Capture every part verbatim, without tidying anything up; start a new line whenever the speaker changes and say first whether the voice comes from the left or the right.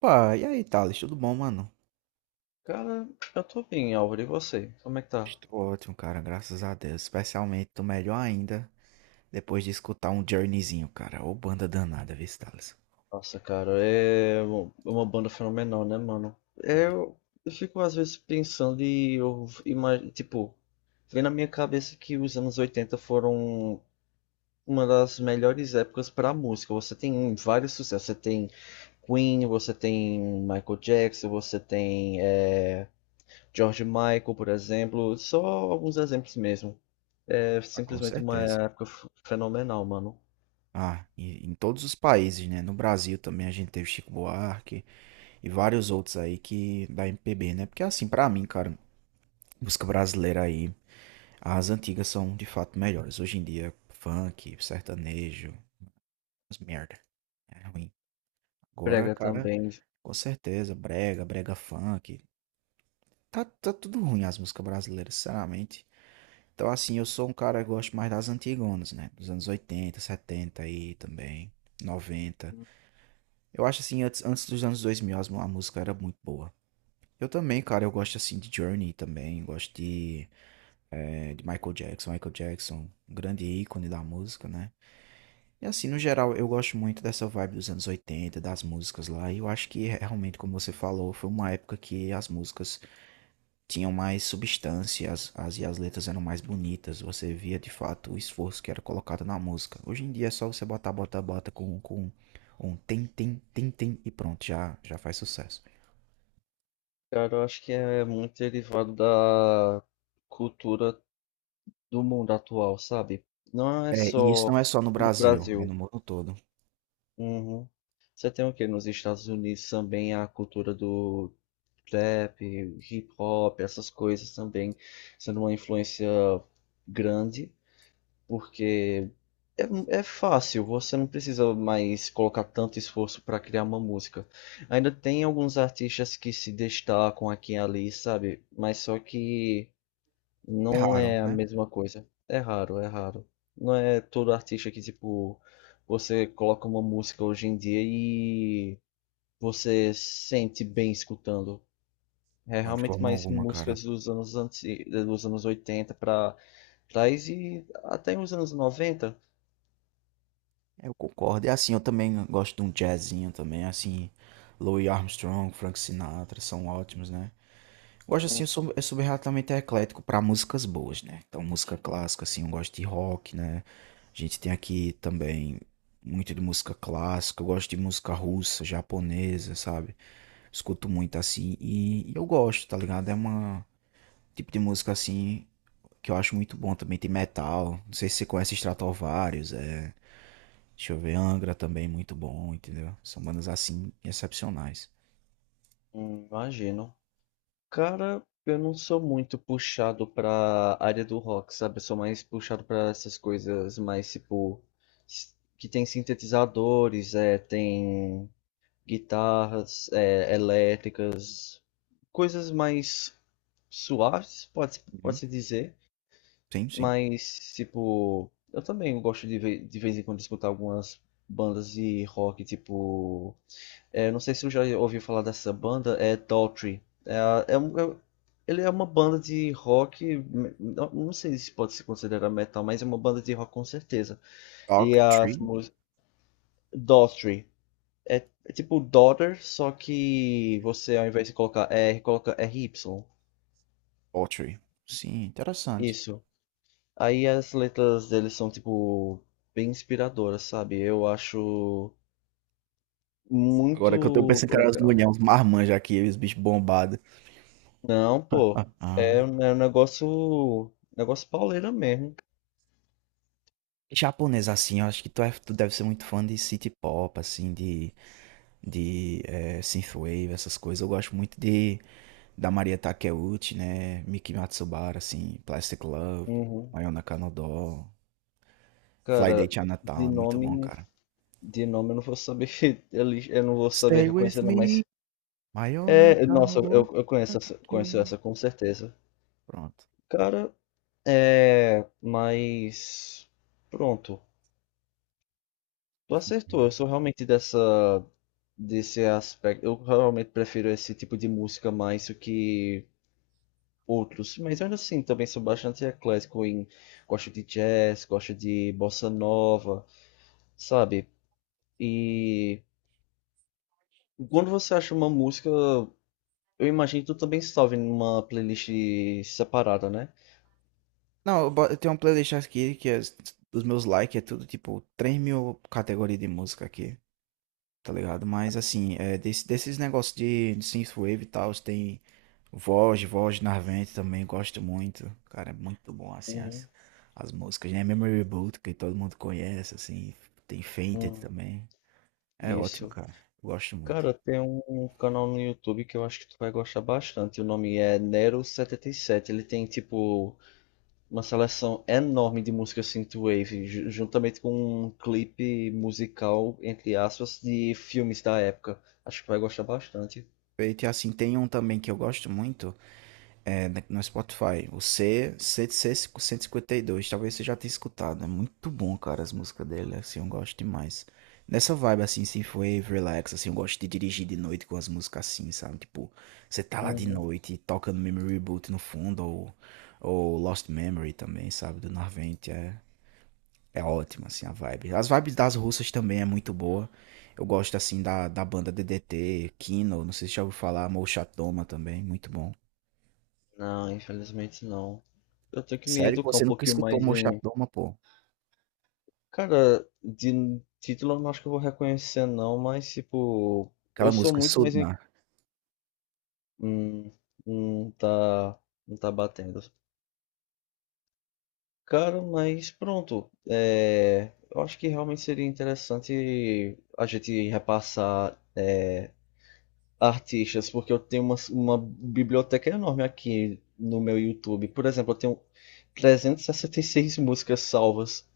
right: Pá, e aí, Thales, tudo bom, mano?
left: Cara, eu tô bem, Álvaro. E você? Como é que tá?
right: Estou ótimo, cara, graças a Deus. Especialmente, tô melhor ainda depois de escutar um Journeyzinho, cara. Ô, banda danada, viu, Thales?
left: Nossa, cara, é um- uma banda fenomenal, né, mano? É,
right: Uhum.
left: Eu, eu fico às vezes pensando e eu imagino, tipo, vem na minha cabeça que os anos oitenta foram uma das melhores épocas pra música. Você tem vários sucessos. Você tem Queen, você tem Michael Jackson, você tem é, George Michael, por exemplo. Só alguns exemplos mesmo. É
right: Ah, com
left: simplesmente uma
right: certeza.
left: época f- fenomenal, mano.
right: Ah, e, em todos os países, né? No Brasil também a gente teve Chico Buarque e vários outros aí que da M P B, né? Porque assim, pra mim, cara, música brasileira aí, as antigas são de fato melhores. Hoje em dia, funk, sertanejo, as merda. É ruim. Agora,
left: Brega
right: cara,
left: também.
right: com certeza, brega, brega funk. Tá, tá tudo ruim as músicas brasileiras, sinceramente. Então, assim, eu sou um cara que gosto mais das antigonas, né? Dos anos oitenta setenta aí também, noventa. Eu acho, assim, antes, antes dos anos dois mil, as mu- a música era muito boa. Eu também, cara, eu gosto, assim, de Journey também. Gosto de, eh, de Michael Jackson. Michael Jackson, um grande ícone da música, né? E, assim, no geral, eu gosto muito dessa vibe dos anos oitenta das músicas lá. E eu acho que, realmente, como você falou, foi uma época que as músicas tinham mais substância, as, as, e as letras eram mais bonitas, você via de fato o esforço que era colocado na música. Hoje em dia é só você botar, bota, bota com, com um tem, tem, tem, tem e pronto, já, já faz sucesso.
left: Cara, eu acho que é muito derivado da cultura do mundo atual, sabe? Não é
right: É, e isso
left: só
right: não é só no
left: no
right: Brasil, é
left: Brasil.
right: no mundo todo.
left: Uhum. Você tem o quê? Nos Estados Unidos também a cultura do trap, hip hop, essas coisas também sendo uma influência grande, porque é, é fácil, você não precisa mais colocar tanto esforço para criar uma música. Ainda tem alguns artistas que se destacam aqui e ali, sabe? Mas só que
right: É
left: não
right: raro,
left: é a
right: né?
left: mesma coisa. É raro, é raro. Não é todo artista que, tipo, você coloca uma música hoje em dia e você sente bem escutando. É
right: Não, de
left: realmente
right: forma
left: mais
right: alguma, cara.
left: músicas dos anos, anti... dos anos oitenta pra trás e até os anos noventa.
right: Eu concordo. E assim, eu também gosto de um jazzinho também, assim, Louis Armstrong, Frank Sinatra, são ótimos, né? Gosto assim, eu sou, eu sou bem relativamente eclético para músicas boas, né? Então, música clássica, assim, eu gosto de rock, né? A gente tem aqui também muito de música clássica, eu gosto de música russa, japonesa, sabe? Escuto muito assim e, e eu gosto, tá ligado? É uma tipo de música assim que eu acho muito bom também. Tem metal, não sei se você conhece Stratovarius, é. Deixa eu ver, Angra também, muito bom, entendeu? São bandas assim excepcionais.
left: Hum, Imagino. Cara, eu não sou muito puxado pra área do rock, sabe? Eu sou mais puxado pra essas coisas mais, tipo, s- que tem sintetizadores, é, tem guitarras é, elétricas, coisas mais suaves, pode,
right: Uhum.
left: pode-se dizer,
right: Sim, sim.
left: mas tipo, eu também gosto de, ve- de vez em quando escutar algumas bandas de rock, tipo, é, não sei se você já ouviu falar dessa banda, é Daughtry. É, a- é, um- é- ele é uma banda de rock, me- não, não sei se pode se considerar metal, mas é uma banda de rock com certeza. E
right: Dog
left: as
right: Tree?
left: músicas. Daughtry. É, é tipo daughter, só que você ao invés de colocar R, coloca r RY.
right: Poetry. Sim, interessante.
left: Isso. Aí as letras deles são, tipo, bem inspiradoras, sabe? Eu acho
right: Agora que eu tô
left: muito
right: pensando que era as
left: legal.
right: mulheres, uns marmanjos aqui, os bichos bombados.
left: Não, pô.
right: Ah.
left: É, um- é um negócio. Negócio pauleira mesmo.
right: Japonês, assim, eu acho que tu, é, tu deve ser muito fã de city pop, assim, de, de eh, synthwave, essas coisas. Eu gosto muito de da Maria Takeuchi, né? Miki Matsubara, assim, Plastic Love,
left: Uhum.
right: Mayona Kanodō, Fly Day
left: Cara, de
right: Chinatown, é muito bom,
left: nome.
right: cara.
left: De nome eu não vou saber. ele- Eu não vou saber
right: Stay with
left: reconhecer, não,
right: me,
left: mas.
right: Mayona
left: É, nossa, eu,
right: Kanodō,
left: eu conheço essa, conheço
right: Atake.
left: essa com certeza.
right: Pronto.
left: Cara, É, mas pronto, tu acertou. Eu sou realmente dessa desse aspecto. Eu realmente prefiro esse tipo de música mais do que outros, mas ainda assim também sou bastante eclético em gosto de jazz, gosto de bossa nova, sabe? E quando você acha uma música, eu imagino que tu também salve numa playlist separada, né?
right: Não, eu bo- eu tenho uma playlist aqui que é, os meus likes é tudo tipo três mil categorias de música aqui, tá ligado? Mas assim, é, desse- desses negócios de, de synthwave e tal, tem voz, voz Narvente também, gosto muito. Cara, é muito bom assim as,
left: Uhum.
right: as músicas, né? Memory Boot, que todo mundo conhece, assim, tem Fainted
left: Hum,
right: também. É ótimo,
left: isso.
right: cara. Eu gosto muito.
left: Cara, tem um canal no YouTube que eu acho que tu vai gostar bastante. O nome é Nero setenta e sete. Ele tem, tipo, uma seleção enorme de música synthwave, ju- juntamente com um clipe musical, entre aspas, de filmes da época. Acho que tu vai gostar bastante.
right: E assim, tem um também que eu gosto muito, é, na- no Spotify. O C, C, C cento e cinquenta e dois. Talvez você já tenha escutado. É muito bom, cara, as músicas dele. Assim, eu gosto demais. Nessa vibe, assim, se foi relax, assim, eu gosto de dirigir de noite com as músicas assim, sabe? Tipo, você tá lá de
left: Uhum.
right: noite e toca no Memory Boot no fundo, ou, ou Lost Memory também, sabe? Do Narvente. É, é ótimo, assim, a vibe. As vibes das russas também é muito boa. Eu gosto, assim, da, da banda D D T, Kino, não sei se já ouviu falar, Mouchatoma também, muito bom.
left: Não, infelizmente não. Eu tenho que me
right: Sério que
left: educar um
right: você nunca
left: pouquinho
right: escutou
left: mais em.
right: Mochadoma, pô?
left: Cara, de título eu não acho que eu vou reconhecer não, mas tipo,
right: Aquela
left: eu sou
right: música
left: muito mais em-
right: Sudna.
left: hum, não tá não tá batendo. Cara, mas pronto, é, eu acho que realmente seria interessante a gente repassar é, artistas, porque eu tenho uma, uma biblioteca enorme aqui no meu YouTube. Por exemplo, eu tenho trezentas e sessenta e seis músicas salvas.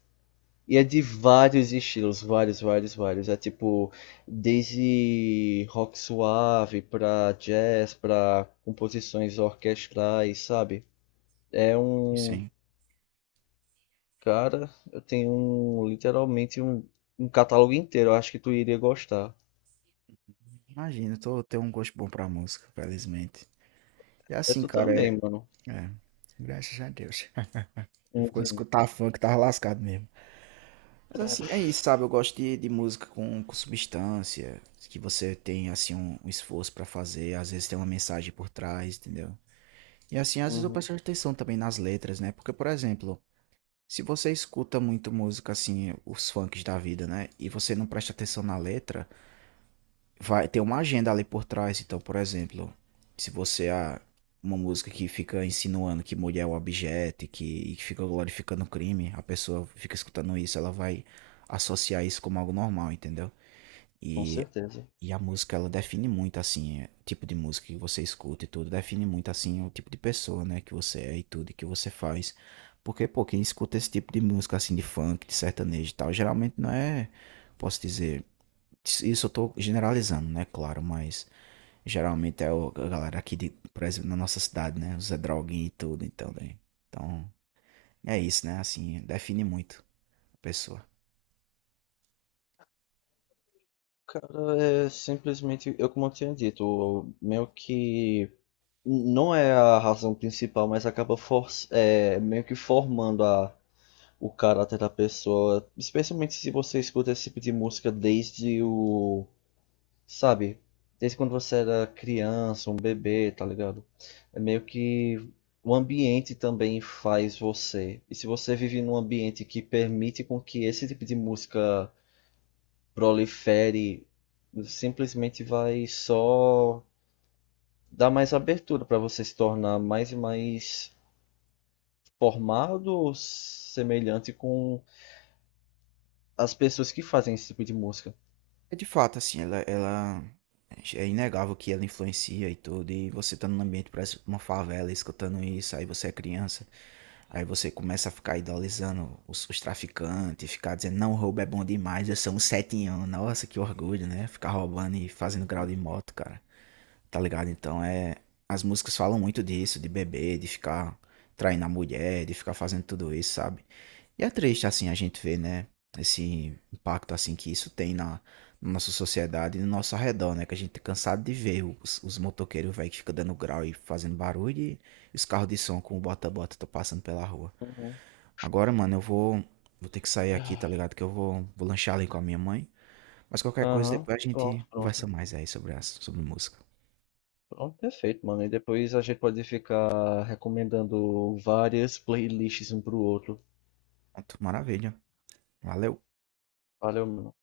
left: E é de vários estilos, vários, vários, vários. É tipo, desde rock suave pra jazz, pra composições orquestrais, sabe? É
right: Isso,
left: um.
right: sim.
left: Cara, eu tenho um, literalmente um, um catálogo inteiro. Eu acho que tu iria gostar.
right: Imagina, eu tô, tenho um gosto bom pra música, felizmente. E
left: É
right: assim,
left: tu
right: cara,
left: também,
right: é.
left: mano.
right: É. Graças a Deus. Ficou de
left: Uhum,
right: escutar funk, tava lascado mesmo. Mas assim, é isso, sabe? Eu gosto de, de música com, com substância, que você tem, assim, um, um esforço pra fazer, às vezes tem uma mensagem por trás, entendeu? E assim, às vezes eu
left: uhum,
right: presto atenção também nas letras, né? Porque, por exemplo, se você escuta muito música, assim, os funks da vida, né? E você não presta atenção na letra, vai ter uma agenda ali por trás. Então, por exemplo, se você há uma música que fica insinuando que mulher é um objeto e que, e que fica glorificando o crime, a pessoa fica escutando isso, ela vai associar isso como algo normal, entendeu?
left: com
right: E,
left: certeza.
right: e a música, ela define muito, assim, é, o tipo de música que você escuta e tudo, define muito, assim, o tipo de pessoa, né, que você é e tudo, e que você faz. Porque, pô, quem escuta esse tipo de música, assim, de funk, de sertanejo e tal, geralmente não é, posso dizer, isso isso eu tô generalizando, né? Claro, mas geralmente é o- a galera aqui, de, por exemplo, na nossa cidade, né? Os Zé Droguinha e tudo, então, né? Então, é isso, né? Assim, define muito a pessoa.
left: Cara, é simplesmente, eu como eu tinha dito, meio que. Não é a razão principal, mas acaba for, é, meio que formando a o caráter da pessoa, especialmente se você escuta esse tipo de música desde o, sabe, desde quando você era criança, um bebê, tá ligado? É meio que o ambiente também faz você. E se você vive num ambiente que permite com que esse tipo de música prolifere, simplesmente vai só dar mais abertura para você se tornar mais e mais formado ou semelhante com as pessoas que fazem esse tipo de música.
right: É de fato, assim, ela, ela é inegável que ela influencia e tudo, e você tá num ambiente, parece uma favela, escutando isso, aí você é criança, aí você começa a ficar idolizando os, os traficantes, ficar dizendo, não, roubo é bom demais, eu sou um setinhão, nossa, que orgulho, né? Ficar roubando e fazendo grau de moto, cara, tá ligado? Então é. As músicas falam muito disso, de beber, de ficar traindo a mulher, de ficar fazendo tudo isso, sabe? E é triste, assim, a gente ver, né? Esse impacto, assim, que isso tem na, na nossa sociedade e no nosso arredor, né? Que a gente é cansado de ver os, os motoqueiros, velho, que ficam dando grau e fazendo barulho e os carros de som com o bota-bota tô passando pela rua.
left: Uhum.
right: Agora, mano, eu vou, vou ter que sair aqui, tá ligado? Que eu vou, vou lanchar ali com a minha mãe. Mas qualquer coisa,
left: Aham.
right: depois a
left: Pronto,
right: gente
left: pronto.
right: conversa mais aí sobre, as, sobre música.
left: Pronto, perfeito, mano. E depois a gente pode ficar recomendando várias playlists um pro outro.
right: Pronto, maravilha. Valeu!
left: Valeu, mano.